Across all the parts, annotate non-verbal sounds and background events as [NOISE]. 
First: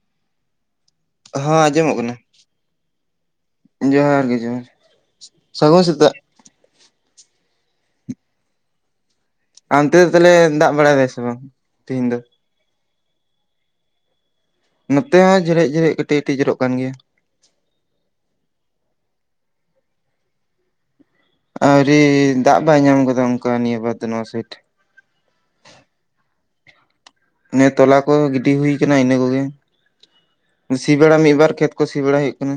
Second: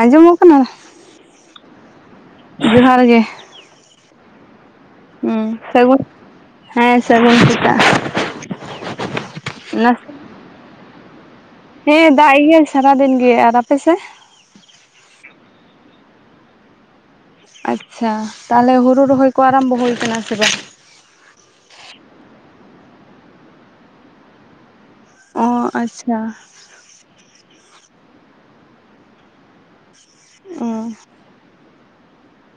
ᱟᱸᱡᱚᱢᱚᱜ ᱠᱟᱱᱟ? ᱦᱚᱸ ᱟᱸᱡᱚᱢᱚᱜ ᱠᱟᱱᱟ᱾ ᱡᱚᱦᱟᱨ ᱜᱮ ᱡᱚᱦᱟᱨ ᱜᱮ ᱡᱚᱦᱟᱨ᱾ ᱦᱩᱸ ᱥᱟᱹᱜᱩᱱ, ᱦᱮᱸ ᱥᱟᱜᱩᱱ ᱥᱮᱛᱟᱜ᱾ ᱟᱨ ᱚᱱᱛᱮ ᱱᱟᱥᱮ ᱫᱚ ᱛᱟᱦᱞᱮ ᱫᱟᱜ ᱵᱟᱲᱟᱭ ᱫᱟᱭ ᱥᱮ ᱵᱟᱝ? ᱛᱤᱦᱤᱧ ᱦᱮᱸ, ᱫᱚ ᱫᱟᱜ ᱤᱜᱭᱟᱹᱭ ᱥᱟᱨᱟᱫᱤᱱ ᱜᱮ᱾ ᱟᱨ ᱟᱯᱮ ᱥᱮ? ᱱᱚᱛᱮ ᱦᱚᱸ ᱡᱷᱮᱨᱮᱡ ᱡᱷᱮᱨᱮᱡ ᱠᱟᱹᱴᱤᱡ ᱠᱟᱹᱴᱤᱡ ᱡᱚᱨᱚᱜ ᱠᱟᱱ ᱜᱮᱭᱟ᱾ ᱟᱪᱪᱷᱟ, ᱛᱟᱦᱚᱞᱮ ᱦᱳᱲᱩ ᱨᱚᱦᱚᱭ ᱠᱚ ᱟᱨᱟᱢᱵᱚ ᱦᱩᱭ ᱠᱟᱱᱟ ᱥᱮ ᱵᱟᱝ? ᱟᱹᱣᱨᱤ ᱫᱟᱜ ᱵᱟᱭ ᱧᱟᱢ ᱠᱟᱫᱟ ᱚᱱᱠᱟ ᱱᱤᱭᱟᱹ ᱵᱟᱨ ᱫᱚ ᱱᱚᱣᱟ ᱥᱟᱭᱤᱴ᱾ ᱚᱸ ᱟᱪᱪᱷᱟ᱾ ᱱᱤᱭᱟᱹ ᱛᱚᱞᱟ ᱠᱚ ᱜᱤᱰᱤ ᱦᱩᱭ ᱠᱟᱱᱟ ᱤᱱᱟᱹ ᱠᱚᱜᱮ, ᱥᱤ ᱵᱮᱲᱟ ᱢᱤᱫᱵᱟᱨ ᱠᱷᱮᱛ ᱠᱚ ᱥᱤ ᱵᱟᱲᱟᱭ ᱦᱩᱭᱩᱜ ᱠᱟᱱᱟ᱾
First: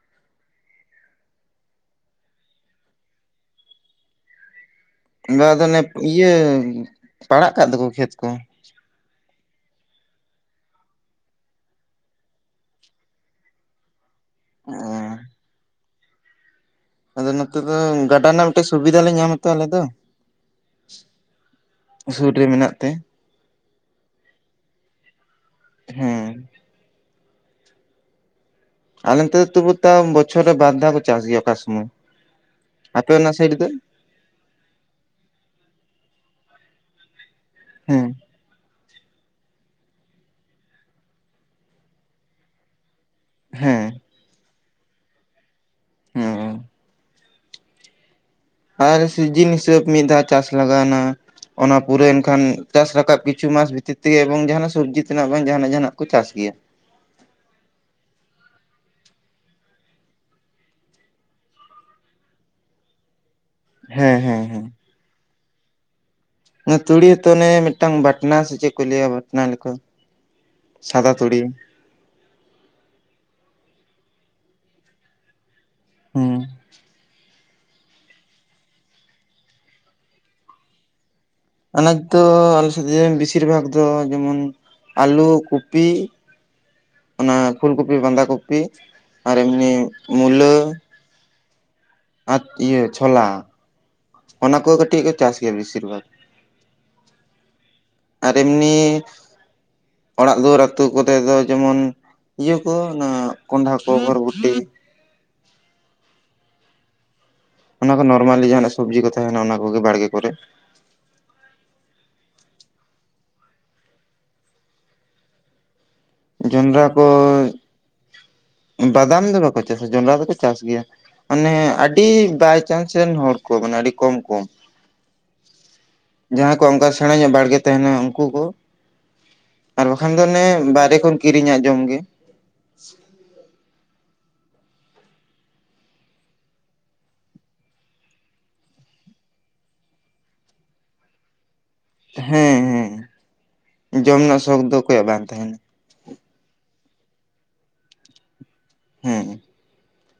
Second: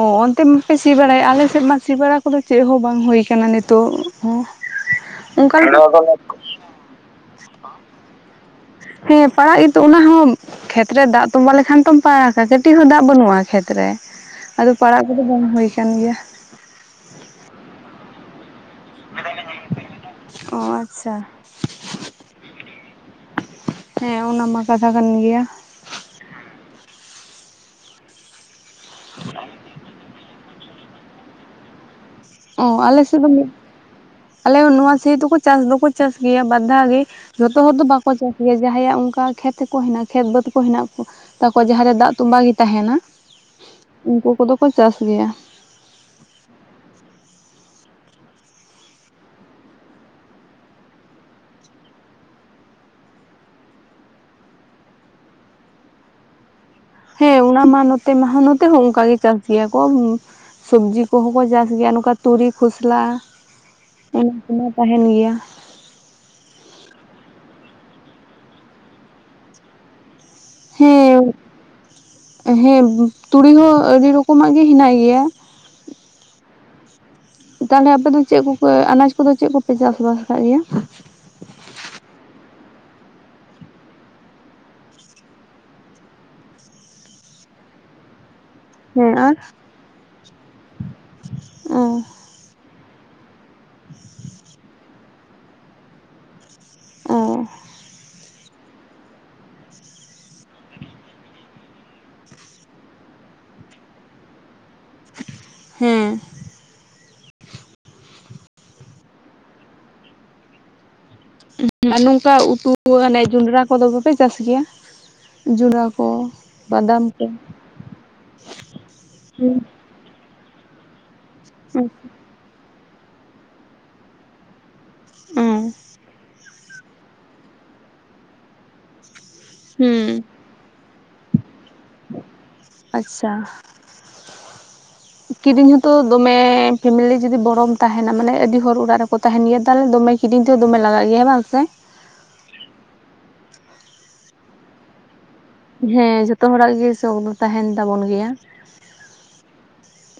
ᱚ, ᱚᱱᱛᱮ ᱢᱟᱯᱮ ᱥᱤ ᱵᱟᱲᱟᱭᱮᱜ ᱟᱞᱮ ᱥᱮᱫ ᱢᱟ ᱥᱤ ᱵᱟᱲᱟ ᱠᱚ ᱫᱚ ᱪᱮᱫ ᱦᱚᱸ ᱵᱟᱝ ᱦᱩᱭ ᱠᱟᱱᱟ ᱱᱤᱛᱚᱜ ᱦᱚᱸ᱾ [UNINTELLIGIBLE] ᱵᱟ ᱟᱫᱚ ᱚᱱᱮ ᱞᱮᱠᱟ ᱤᱭᱟᱹ ᱯᱟᱲᱟᱜ ᱠᱟᱜ ᱫᱚᱠᱚ ᱠᱷᱮᱛ ᱠᱚ᱾ ᱦᱮᱸ ᱯᱟᱲᱟᱜ ᱜᱤᱛᱚ ᱚᱱᱟ ᱦᱚᱸᱼᱼ ᱠᱷᱮᱛ ᱨᱮ ᱫᱟᱜ ᱛᱚᱸᱵᱟ ᱞᱮᱠᱷᱟᱱ ᱛᱚᱢ ᱯᱟᱲᱟᱠᱟ ᱠᱟᱹᱴᱤᱡ ᱦᱚᱸ ᱫᱟᱜ ᱵᱟᱹᱱᱩᱜᱼᱟ ᱠᱷᱮᱛ ᱨᱮ᱾ ᱟᱫᱚ ᱯᱟᱲᱟᱜ ᱠᱚᱫᱚ ᱵᱟᱝ ᱦᱩᱭ ᱠᱟᱱ ᱜᱮᱭᱟ᱾ ᱟᱫᱚ ᱱᱚᱛᱮ‌ ᱫᱚ ᱜᱟᱰᱟ ᱱᱟᱞᱟᱼᱼ ᱴᱤᱡ ᱥᱩᱵᱤᱫᱟ ᱞᱮ ᱧᱟᱢᱟ ᱛᱚ ᱟᱞᱮ ᱫᱚ ᱚ ᱟᱪᱪᱷᱟ ᱥᱩᱨ ᱨᱮ ᱢᱮᱱᱟᱜ ᱛᱮ᱾ ᱦᱮᱸ ᱚᱱᱟ ᱢᱟ ᱠᱟᱛᱷᱟ ᱠᱟᱱ ᱜᱮᱭᱟ᱾ ᱦᱮᱸ᱾ ᱟᱞᱮ ᱱᱤᱛᱚᱜ ᱛᱩᱵᱩ ᱛᱚ ᱵᱚᱪᱷᱚᱨ ᱨᱮ ᱵᱟᱨ ᱫᱷᱟᱣ ᱠᱚ ᱪᱟᱥ ᱜᱮᱭᱟ ᱚᱠᱟ ᱥᱚᱢᱚᱭᱼᱼ ᱚᱸᱻ ᱟᱞᱮ ᱥᱮᱫ ᱫᱚ ᱢᱤᱫ ᱟᱞᱮ ᱱᱚᱣᱟ ᱥᱟᱹᱭᱤᱰ ᱫᱩᱠᱩ ᱪᱟᱥ ᱫᱚᱠᱚ ᱪᱟᱥ ᱜᱤᱭᱟ ᱵᱟᱫᱽ ᱫᱷᱟᱣ ᱜᱤ᱾ ᱡᱷᱚᱛᱚ ᱦᱚᱲ ᱫᱚ ᱦᱮᱸ ᱵᱟᱠᱚ ᱪᱟᱥ ᱜᱮᱭᱟ ᱡᱟᱦᱟᱸ ᱭᱟᱜ ᱩᱱᱠᱟᱼᱼ ᱠᱷᱮᱛ ᱠᱚ ᱦᱮᱱᱟᱜ ᱠᱷᱮᱛ ᱵᱟᱹᱛ ᱠᱚ ᱦᱮᱱᱟᱜ ᱠᱚ ᱛᱟᱠᱚᱣᱟ ᱡᱟᱦᱟᱸ ᱨᱮ ᱫᱟᱜ ᱛᱚᱸᱵᱟ ᱜᱤ ᱛᱟᱦᱮᱸᱱᱟ᱾ ᱦᱮᱸ᱾ ᱩᱱᱠᱩ ᱠᱚᱫᱚ ᱠᱚ ᱪᱟᱥ ᱜᱤᱭᱟ᱾ ᱦᱚᱸᱻ᱾ ᱟᱨ ᱥᱤᱡᱤᱱ ᱦᱤᱥᱟᱹᱵᱽ ᱢᱤᱫ ᱫᱷᱟᱣ ᱪᱟᱥ ᱞᱟᱜᱟᱣ ᱱᱟ᱾ ᱚᱱᱟ ᱯᱩᱨᱟᱹᱣ ᱮᱱᱠᱷᱟᱱ ᱪᱟᱥ ᱨᱟᱠᱟᱵ ᱠᱤᱪᱷᱩ ᱢᱟᱥ ᱵᱷᱤᱛᱤᱨ ᱛᱮᱜᱮ ᱮᱵᱚᱝ ᱡᱟᱦᱟᱸ ᱱᱟᱜ ᱥᱚᱵᱽᱡᱤ ᱛᱮᱱᱟᱜ ᱵᱟᱝ ᱡᱟᱦᱟᱸ ᱱᱟᱜ ᱵᱟᱝ ᱡᱟᱦᱟᱸ ᱱᱟᱜ ᱠᱚ ᱪᱟᱥ ᱜᱤᱭᱟ᱾ ᱦᱮᱸ ᱚᱱᱟ ᱢᱟ ᱱᱚᱛᱮ ᱢᱟ ᱦᱟᱸ ᱱᱚᱛᱮ ᱦᱚᱸ ᱚᱱᱠᱟ ᱜᱮ ᱪᱟᱥ ᱜᱮᱭᱟ ᱠᱚ ᱩᱢᱼᱼ ᱥᱚᱵᱽᱡᱤ ᱠᱚᱦᱚᱸ ᱠᱚ ᱪᱟᱥ ᱜᱮᱭᱟ ᱱᱩᱠᱟ ᱛᱩᱲᱤ ᱠᱷᱚᱥᱞᱟ ᱦᱮᱸ ᱩᱱᱟ ᱦᱮᱸ ᱠᱩᱢᱟ ᱛᱟᱦᱮᱱ ᱜᱮᱭᱟ᱾ ᱚᱱᱮ ᱛᱩᱲᱤ ᱦᱚᱸ ᱛᱚ ᱚᱱᱮ ᱢᱤᱫᱴᱟᱝ ᱵᱟᱴᱱᱟ ᱥᱮ ᱪᱮᱜ ᱠᱚ ᱞᱟᱹᱭᱟ ᱵᱟᱴᱱᱟ ᱞᱮᱠᱟ᱾ ᱥᱟᱫᱟ ᱛᱩᱲᱤ᱾ ᱦᱮᱸᱵᱽ ᱛᱩᱲᱤ ᱦᱚᱸ ᱟᱹᱰᱤ ᱨᱚᱠᱚᱢᱟᱜ ᱜᱤ ᱦᱮᱱᱟᱜ ᱜᱤᱭᱟ᱾ ᱦᱩᱸ᱾ ᱛᱟᱞᱦᱮ ᱟᱯᱮ ᱫᱚ ᱪᱮᱜ ᱠᱩᱯᱮ ᱟᱱᱟᱡᱽ ᱠᱚᱫᱚ ᱪᱮᱜ ᱠᱩᱯᱮ ᱪᱟᱥᱼ ᱵᱟᱥ ᱠᱟᱜ ᱜᱮᱭᱟ? ᱟᱱᱟᱡᱽ ᱫᱚ ᱟᱞᱮ ᱥᱮᱜ ᱫᱚ ᱵᱤᱥᱤᱨ ᱵᱷᱟᱜᱽ ᱫᱚ ᱡᱮᱢᱚᱱ ᱟᱞᱩ ᱠᱚᱯᱤᱼᱼ ᱚᱱᱟ ᱯᱷᱩᱞ ᱠᱩᱯᱤ ᱵᱟᱸᱫᱷᱟ ᱠᱚᱯᱤ ᱦᱮᱸ ᱟᱨ ᱮᱢᱱᱤ ᱢᱩᱞᱟᱹᱼᱼ ᱚᱸᱻ᱾ ᱟᱨ ᱤᱭᱟᱹ ᱪᱷᱳᱞᱟ ᱚᱱᱟ ᱠᱚ ᱠᱟᱹᱴᱤᱡ ᱠᱚ ᱪᱟᱥ ᱜᱮᱭᱟ ᱵᱮᱥᱤᱨ ᱵᱷᱟᱜᱽ᱾ ᱚᱸᱻ᱾ ᱟᱨ ᱮᱢᱱᱤ ᱚᱲᱟᱜ ᱫᱩᱣᱟᱹᱨ ᱟᱛᱩ ᱠᱚᱨᱮ ᱫᱚ ᱡᱮᱢᱚᱱᱼᱼ ᱤᱭᱟᱹ ᱠᱚ ᱚᱱᱟ ᱠᱚᱸᱰᱷᱟ ᱠᱚ ᱵᱚᱨᱵᱚᱴᱤ᱾ ᱦᱮᱸ᱾ ᱚᱱᱟ ᱠᱚ ᱱᱚᱨᱢᱟᱞᱤ ᱡᱟᱦᱟᱸ ᱱᱟᱜ ᱥᱚᱵᱽᱡᱤ ᱠᱚ ᱛᱟᱦᱮᱱᱟ ᱚᱱᱟ ᱠᱚᱜᱮ ᱵᱟᱲᱜᱮ ᱠᱚᱨᱮ᱾ ᱩᱸ ᱟᱨ ᱱᱩᱝᱠᱟ ᱩᱛᱩ ᱚᱱᱮ ᱡᱩᱱᱰᱨᱟ ᱠᱚᱫᱚ ᱵᱟᱯᱮ ᱪᱟᱥ ᱜᱮᱭᱟ? ᱡᱩᱱᱰᱨᱟ ᱠᱚ ᱡᱚᱱᱰᱨᱟ ᱵᱟᱫᱟᱢ ᱠᱚ᱾ ᱩᱸ ᱵᱟᱫᱟᱢ ᱫᱚ ᱵᱟᱠᱚ ᱪᱟᱥᱟ ᱡᱚᱱᱰᱨᱟ ᱫᱚᱠᱚ ᱪᱟᱥ ᱜᱮᱭᱟ ᱢᱟᱱᱮ ᱟᱰᱤ ᱵᱟᱭᱼᱼ ᱪᱟᱱᱥ ᱨᱮᱱ ᱦᱚᱲ ᱠᱚ ᱢᱟᱱᱮ ᱟᱹᱰᱤ ᱠᱚᱢ ᱠᱚ᱾ ᱚᱸᱻ᱾ ᱡᱟᱦᱟᱸ ᱠᱚ ᱚᱝᱠᱟ ᱥᱮᱬᱟ ᱧᱚᱜ ᱵᱟᱲᱜᱮ ᱛᱟᱦᱮᱱᱟ ᱩᱱᱠᱩ ᱠᱚ ᱟᱨ ᱦᱩᱸ ᱵᱟᱠᱷᱟᱱ ᱫᱚ ᱚᱱᱮ ᱵᱟᱨᱮ ᱠᱷᱚᱱᱼᱼ ᱠᱤᱨᱤᱧᱟᱜ ᱡᱚᱢ ᱜᱮ᱾ ᱟᱪᱪᱷᱟ᱾ ᱠᱤᱨᱤᱧ ᱦᱚᱸᱛᱚ ᱫᱚᱢᱮ ᱯᱷᱮᱢᱮᱞᱤ ᱡᱩᱫᱤ ᱵᱚᱲᱚᱢ ᱛᱟᱦᱮᱱᱟ ᱢᱟᱱᱮ ᱟᱹᱰᱤ ᱦᱚᱲ ᱚᱲᱟᱜ ᱨᱮᱠᱚᱼᱼ ᱛᱟᱦᱮᱸᱱ ᱜᱮᱭᱟ ᱛᱟᱦᱚᱞᱮ ᱫᱚᱢᱮ ᱠᱤᱨᱤᱧ ᱛᱮᱦᱚ ᱫᱚᱢᱮ ᱞᱟᱜᱟᱜ ᱜᱮᱭᱟ ᱵᱟᱝ ᱥᱮ? ᱦᱮᱸ ᱦᱮᱸ ᱡᱚᱢ ᱨᱮᱱᱟᱜ ᱥᱚᱠ ᱫᱚ ᱚᱠᱚᱭᱟᱜ ᱵᱟᱝ ᱛᱟᱦᱮᱱᱟ᱾ ᱦᱮᱸ ᱡᱷᱚᱛᱚ ᱦᱚᱲᱟᱜ ᱜᱮ ᱥᱚᱠ ᱫᱚ ᱛᱟᱦᱮᱱ ᱛᱟᱵᱚᱱ ᱜᱮᱭᱟ᱾ ᱦᱮᱸ᱾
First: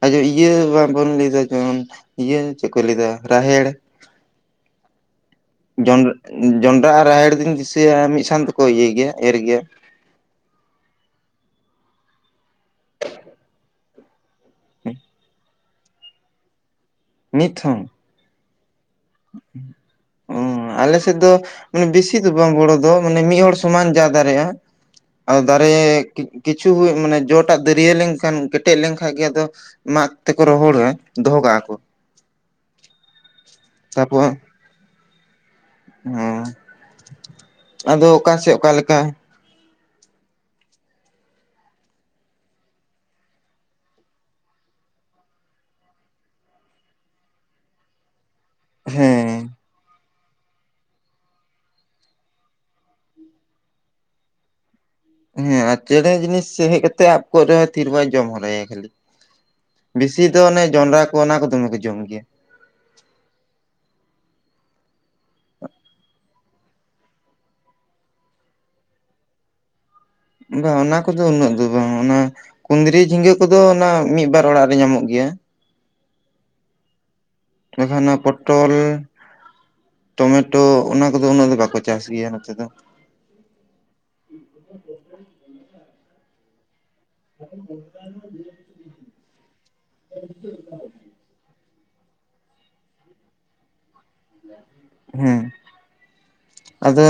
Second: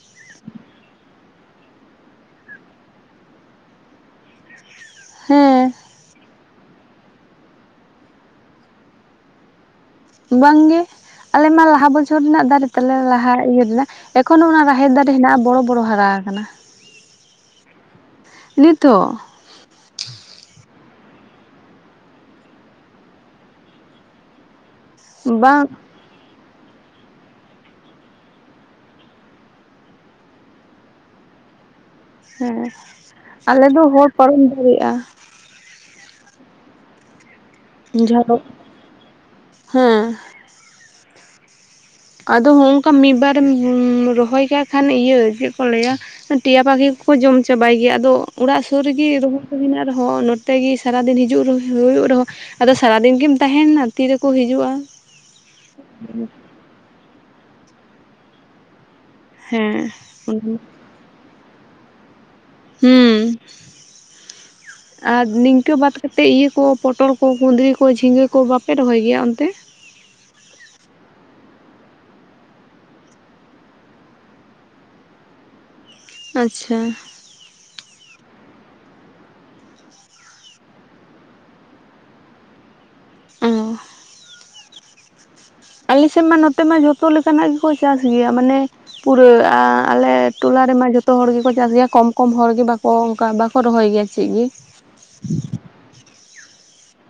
ᱟᱡᱚ ᱤᱭᱟᱹ ᱵᱟᱵᱚᱱ ᱞᱟᱹᱭ ᱫᱟ ᱡᱮᱢᱚᱱ ᱤᱭᱟᱹ ᱪᱮᱜ ᱠᱚ ᱞᱟᱹᱭ ᱫᱟ ᱨᱟᱦᱮᱲ᱾ ᱦᱮᱸ᱾ ᱡᱚᱱᱰ ᱡᱚᱱᱰᱨᱟ ᱟᱨ ᱨᱟᱦᱮᱲ ᱫᱩᱧ ᱫᱤᱥᱟᱹᱭᱟ ᱢᱤᱫ ᱥᱟᱝ ᱛᱮᱠᱚ ᱤᱭᱟᱹᱭ ᱜᱮᱭᱟ ᱮᱨ ᱜᱮᱭᱟ᱾ ᱵᱟᱝ ᱜᱮ, ᱟᱞᱮ ᱢᱟ ᱞᱟᱦᱟ ᱵᱚᱪᱷᱚᱨ ᱨᱮᱱᱟᱜ ᱫᱟᱨᱮ ᱛᱟᱞᱮ ᱞᱟᱦᱟ ᱤᱭᱟᱹ ᱨᱮᱱᱟᱜ᱾ ᱮᱠᱷᱚᱱᱳ ᱚᱱᱟ ᱨᱟᱦᱮᱲ ᱫᱟᱨᱮ ᱦᱮᱱᱟᱜᱼᱟ ᱵᱚᱲᱚ ᱵᱚᱲᱚ ᱦᱟᱨᱟ ᱟᱠᱟᱱᱟ᱾ ᱱᱤᱛ‌ ᱦᱚᱸ᱾ ᱱᱤᱛ ᱦᱚᱸ᱾ ᱚ ᱟᱞᱮᱥᱮᱫ ᱫᱚ ᱢᱟᱱᱮ ᱵᱮᱥᱤ ᱫᱚ ᱵᱟᱝ ᱵᱚᱲᱚ ᱫᱚ, ᱢᱟᱱᱮ ᱢᱤᱫ ᱦᱚᱲ ᱥᱚᱢᱟᱱ ᱡᱟ ᱫᱟᱲᱮᱭᱟᱜᱼᱟ᱾ ᱟᱫᱚ ᱵᱟᱝ ᱫᱟᱨᱮ ᱠᱤ ᱠᱤᱪᱷᱩ ᱡᱚ ᱴᱟᱜ ᱫᱟᱹᱨᱭᱟᱹ ᱞᱮᱱᱠᱷᱟᱱ ᱠᱮᱴᱮᱡ ᱞᱮᱱᱠᱷᱟᱱ ᱜᱮ ᱟᱫᱚ, ᱢᱟᱜᱽ ᱛᱮᱠᱚ ᱨᱚᱦᱚᱲᱟ, ᱫᱚᱦᱚ ᱠᱟᱜᱼᱟ ᱠᱚ᱾ ᱦᱮᱸ ᱟᱞᱮ ᱫᱚ ᱦᱚᱲ ᱛᱟᱯᱚᱨ ᱯᱟᱨᱚᱢ ᱫᱟᱲᱮᱭᱟᱜᱼᱟ᱾ ᱦᱮᱸ ᱟᱫᱚ ᱚᱠᱟ ᱥᱮᱫ ᱚᱠᱟ ᱞᱮᱠᱟ [UNINTELLIGIBLE] ᱦᱮᱸ ᱟᱫᱚ ᱦᱚᱸᱱᱚᱝᱠᱟ ᱢᱤᱫ ᱵᱟᱨᱮᱢ ᱨᱚᱦᱚᱭ ᱠᱟᱜ ᱠᱷᱟᱱ ᱤᱭᱟᱹ ᱪᱮᱫ ᱠᱚ ᱞᱟᱹᱭᱟ᱾ ᱴᱮᱤᱭᱟ ᱯᱟᱠᱷᱤ ᱠᱚᱠᱚ ᱡᱚᱢ ᱪᱟᱵᱟᱭ ᱜᱮᱭᱟ ᱟᱫᱚ ᱚᱲᱟᱜ ᱥᱩᱨ ᱨᱮᱜᱮ ᱨᱚᱦᱚᱭ ᱦᱮᱸ ᱠᱚ ᱢᱮᱱᱟᱜ ᱨᱮᱦᱚᱸ᱾ ᱛᱮᱜᱮ ᱥᱟᱨᱟ ᱫᱤᱱ ᱦᱤᱡᱩᱜ ᱦᱩᱭᱩᱜ ᱨᱮᱦᱚᱸ, ᱟᱫᱚ ᱥᱟᱨᱟ ᱫᱤᱱ ᱜᱮᱢ ᱛᱟᱦᱮᱱᱟ ᱛᱤᱨᱮᱠᱚ ᱦᱤᱡᱩᱜᱼᱟ᱾ ᱦᱮᱸ ᱟᱨ ᱪᱮᱬᱮ ᱡᱤᱱᱤᱥ ᱦᱮᱡ ᱠᱟᱛᱮᱜ ᱟᱵ ᱠᱚ ᱨᱮᱦᱚᱸ ᱛᱤ ᱨᱮ ᱵᱟᱭ ᱡᱚᱢ ᱦᱚᱨᱟᱭᱟ ᱠᱷᱟᱹᱞᱤ᱾ ᱦᱮᱸ ᱵᱮᱥᱤ ᱫᱚ ᱚᱱᱮ ᱡᱚᱱᱰᱨᱟ ᱠᱚ ᱚᱱᱟ ᱠᱚ ᱫᱚᱢᱮ ᱠᱚ ᱡᱚᱢ ᱜᱮᱭᱟ᱾ ᱦᱩᱸ ᱟᱨ ᱱᱤᱝᱠᱟᱹ ᱵᱟᱫ ᱠᱟᱛᱮᱫ ᱤᱭᱟᱹ ᱠᱚ ᱯᱚᱴᱚᱞ ᱠᱚ ᱠᱩᱸᱫᱽᱨᱤ ᱠᱚ ᱡᱷᱤᱸᱜᱟᱹ ᱠᱚ ᱵᱟᱯᱮ ᱨᱚᱦᱚᱭ ᱜᱮᱭᱟ ᱚᱱᱛᱮ᱾ ᱵᱟᱝ ᱚᱱᱟ ᱠᱚᱫᱚ ᱩᱱᱟᱹᱜ ᱫᱚ ᱵᱟᱝ ᱚᱱᱟ, ᱠᱩᱫᱽᱨᱤ ᱡᱷᱤᱸᱜᱟᱹ ᱠᱚᱫᱚ ᱚᱱᱟ ᱢᱤᱫ ᱵᱟᱨ ᱚᱲᱟᱜ ᱨᱮ ᱧᱟᱢᱚᱜ ᱜᱮᱭᱟ᱾ ᱟᱪᱪᱷᱟ [UNINTELLIGIBLE] ᱚᱱᱟ ᱯᱚᱴᱚᱞ ᱴᱚᱢᱮᱴᱳ, ᱚᱱᱟ ᱠᱚᱫᱚ ᱩᱱᱟᱹᱜ ᱫᱚ ᱵᱟᱠᱚ ᱪᱟᱥ ᱜᱮᱭᱟ ᱱᱚᱛᱮ ᱫᱚ᱾ ᱚ ᱟᱞᱤ ᱥᱮ ᱢᱟ ᱱᱚᱛᱮ ᱢᱟ ᱡᱚᱛ ᱡᱚᱛᱚ ᱞᱮᱠᱟᱱᱟᱜ ᱜᱮᱠᱚ ᱪᱟᱥ ᱜᱮᱭᱟ ᱢᱟᱱᱮ ᱯᱩᱨᱟᱹ ᱟᱞᱮ ᱴᱚᱞᱟ ᱨᱮᱢᱟ ᱡᱚᱛᱚ᱾ ᱡᱚᱛᱚ ᱦᱚᱲ ᱜᱮᱠᱚ ᱪᱟᱥ ᱜᱮᱭᱟ ᱠᱚᱢ ᱠᱚᱢ ᱦᱚᱲ ᱜᱮ ᱵᱟᱠᱚ ᱚᱱᱠᱟ ᱵᱟ ᱠᱚ ᱨᱚᱦᱚᱭ ᱜᱮᱭᱟ ᱪᱮᱫ ᱜᱮ᱾ ᱦᱮᱸ ᱟᱫᱚ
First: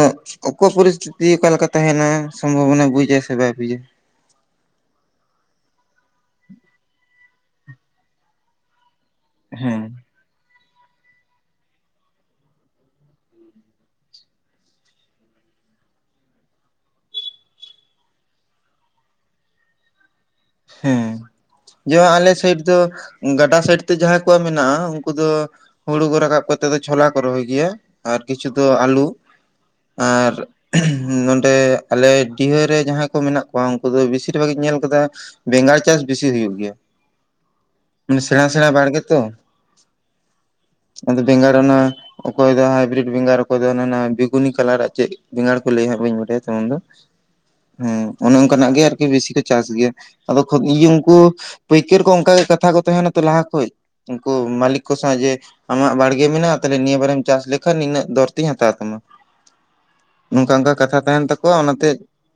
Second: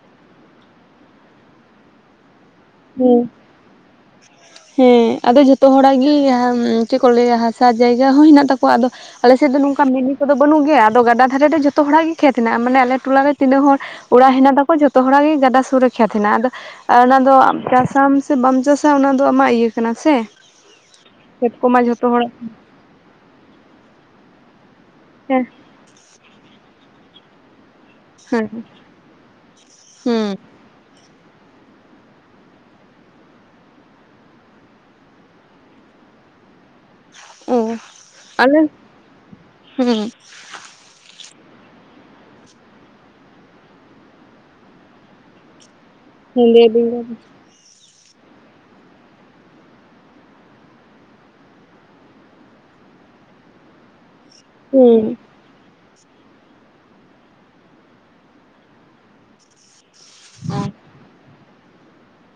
ᱚᱠᱚ ᱯᱚᱨᱤᱥᱛᱤᱛᱤ ᱚᱠᱟᱞᱮᱠᱟ ᱛᱟᱦᱮᱱᱟ, ᱥᱚᱢᱵᱷᱚᱵᱚᱱᱟ ᱵᱩᱡᱟ ᱦᱮᱸ ᱥᱮ ᱵᱟᱭ ᱵᱩᱡᱟ᱾ [INAUDIBLE] ᱦᱮᱸ ᱟᱫᱚ ᱡᱷᱚᱛᱚ ᱦᱚᱲᱟᱜ ᱜᱮ [INAUDIBLE] ᱪᱮᱫ ᱠᱚ ᱞᱟᱹᱭᱟ ᱦᱟᱥᱟ ᱡᱟᱭᱜᱟ ᱦᱚᱸ ᱦᱮᱱᱟᱜ ᱛᱟᱠᱚᱣᱟ ᱟᱫᱚ᱾ ᱟᱞᱮ ᱥᱮᱫ ᱫᱚ ᱱᱚᱝᱠᱟ ᱦᱮᱸ ᱢᱮᱱᱤ ᱠᱚᱫᱚ ᱵᱟᱹᱱᱩᱜ ᱜᱮᱭᱟ, ᱟᱫᱚ ᱜᱟᱰᱟ ᱫᱷᱟᱨᱮ ᱨᱮ ᱡᱚᱛᱚ ᱦᱚᱲᱟᱜ ᱜᱮ ᱠᱷᱮᱛ ᱦᱮᱱᱟᱜ, ᱢᱟᱱᱮ ᱟᱞᱮ ᱴᱚᱞᱟ ᱨᱮ ᱛᱤᱱᱟᱹᱜ ᱦᱚᱲ ᱚᱲᱟᱜ ᱦᱮᱱᱟᱜ ᱛᱟᱠᱚ ᱡᱷᱚᱛᱚ ᱦᱚᱲᱟᱜ ᱜᱮ ᱜᱟᱰᱟ ᱥᱩᱨ ᱨᱮ ᱠᱷᱮᱛ ᱦᱮᱱᱟᱜ-ᱟ ᱟᱫᱚ ᱚᱱᱟ ᱫᱚ ᱪᱟᱥᱟᱢ ᱥᱮ ᱵᱟᱢ ᱪᱟᱥᱟ ᱚᱱᱟ ᱫᱚ ᱟᱢᱟᱜ ᱤᱭᱟᱹ ᱠᱟᱱᱟ ᱥᱮ ᱦᱮᱸ ᱠᱷᱮᱛ ᱠᱚᱢᱟ ᱡᱮᱢᱚᱱ ᱡᱷᱚᱛᱚ ᱟᱞᱮ ᱦᱚᱲᱟᱜ ᱥᱮᱭᱤᱴ ᱫᱚ ᱜᱟᱰᱟ ᱥᱟᱭᱤᱰ ᱛᱮ ᱡᱟᱸᱦᱟᱸᱭ ᱠᱚᱣᱟᱜ ᱢᱮᱱᱟᱜᱼᱟ ᱩᱱᱠᱩ ᱫᱚ ᱦᱮᱸ ᱦᱩᱲᱩ ᱠᱚ ᱨᱟᱠᱟᱵ ᱠᱟᱛᱮᱫ ᱫᱚ ᱪᱷᱳᱞᱟ ᱠᱚ ᱨᱚᱦᱚᱭ ᱜᱮᱭᱟ ᱟᱨ ᱠᱤᱪᱷᱩ ᱦᱮᱸ ᱫᱚ ᱟᱹᱞᱩ ᱟᱨ ᱦᱮᱸ ᱱᱚᱰᱮ ᱟᱞᱮ ᱰᱤᱦᱟᱹᱨᱮ ᱡᱟᱸᱦᱟᱸᱭ ᱠᱚ ᱢᱮᱱᱟᱜ ᱠᱚᱣᱟ ᱩᱱᱠᱩ ᱫᱚ ᱵᱮᱥᱤᱨ ᱵᱷᱟᱜ ᱤᱧ ᱧᱮᱞ ᱠᱟᱫᱟ ᱵᱮᱜᱟᱲ ᱪᱟᱥ ᱵᱮᱥᱤ ᱦᱩᱭᱩᱜ ᱜᱮᱭᱟ᱾ ᱚ ᱢᱟᱱᱮ ᱥᱮᱬᱟ ᱟᱞᱮ ᱥᱮᱬᱟ ᱵᱟᱲᱜᱮ ᱛᱚ, ᱦᱮᱸ ᱟᱫᱚ ᱵᱮᱸᱜᱟᱲ ᱚᱱᱟ ᱚᱠᱚᱭ ᱫᱚ ᱦᱟᱭᱵᱨᱤᱰ ᱵᱮᱸᱜᱟᱲ ᱚᱠᱚᱭ ᱫᱚ ᱵᱮᱜᱩᱱᱤ ᱠᱟᱞᱟᱨᱟᱜ ᱪᱮᱫ ᱵᱮᱸᱟᱲ ᱠᱚ ᱞᱟᱹᱭᱭᱟᱜ ᱵᱟᱹᱧ ᱰᱟᱭᱟ ᱦᱮᱸᱫᱮ ᱛᱮᱢᱚᱱ ᱫᱚ ᱵᱮᱸᱜᱟᱲ ᱦᱮᱸ ᱚᱱᱮ ᱚᱱᱠᱟᱱᱟᱜ ᱜᱮ ᱟᱨᱠᱤ ᱵᱮᱥᱤ ᱠᱚ ᱪᱟᱥ ᱜᱮᱭᱟ᱾ ᱟᱫᱚ ᱠᱷᱚ ᱤᱭᱟᱹ ᱩᱱᱠᱩ ᱯᱟᱹᱭᱠᱟᱹᱨ ᱠᱚ ᱚᱱᱠᱟ ᱜᱮ ᱠᱟᱛᱷᱟ ᱠᱚ ᱛᱟᱦᱮᱸᱱᱟ ᱛᱚ ᱞᱟᱦᱟ ᱠᱷᱚᱡ᱾ ᱩᱝᱠᱩ ᱢᱟᱞᱤᱠ ᱠᱚ ᱥᱟᱶ ᱦᱮᱸ ᱡᱮ ᱟᱢᱟᱜ ᱵᱟᱲᱜᱮ ᱢᱮᱱᱟᱜᱼᱟ ᱛᱟᱦᱚᱞᱮ ᱱᱤᱭᱟᱹ ᱵᱟᱨᱮᱢ ᱪᱟᱥ ᱞᱮᱠᱷᱟᱱ ᱱᱤᱱᱟᱹᱜ ᱫᱚᱨ ᱛᱮᱧ ᱦᱟᱛᱟᱣ ᱛᱟᱢᱟ᱾ ᱱᱚᱝᱠᱟ ᱚᱱᱠᱟ ᱠᱟᱛᱷᱟ ᱛᱟᱦᱮᱸᱱ ᱛᱟᱠᱚᱣᱟ ᱚᱱᱟᱛᱮ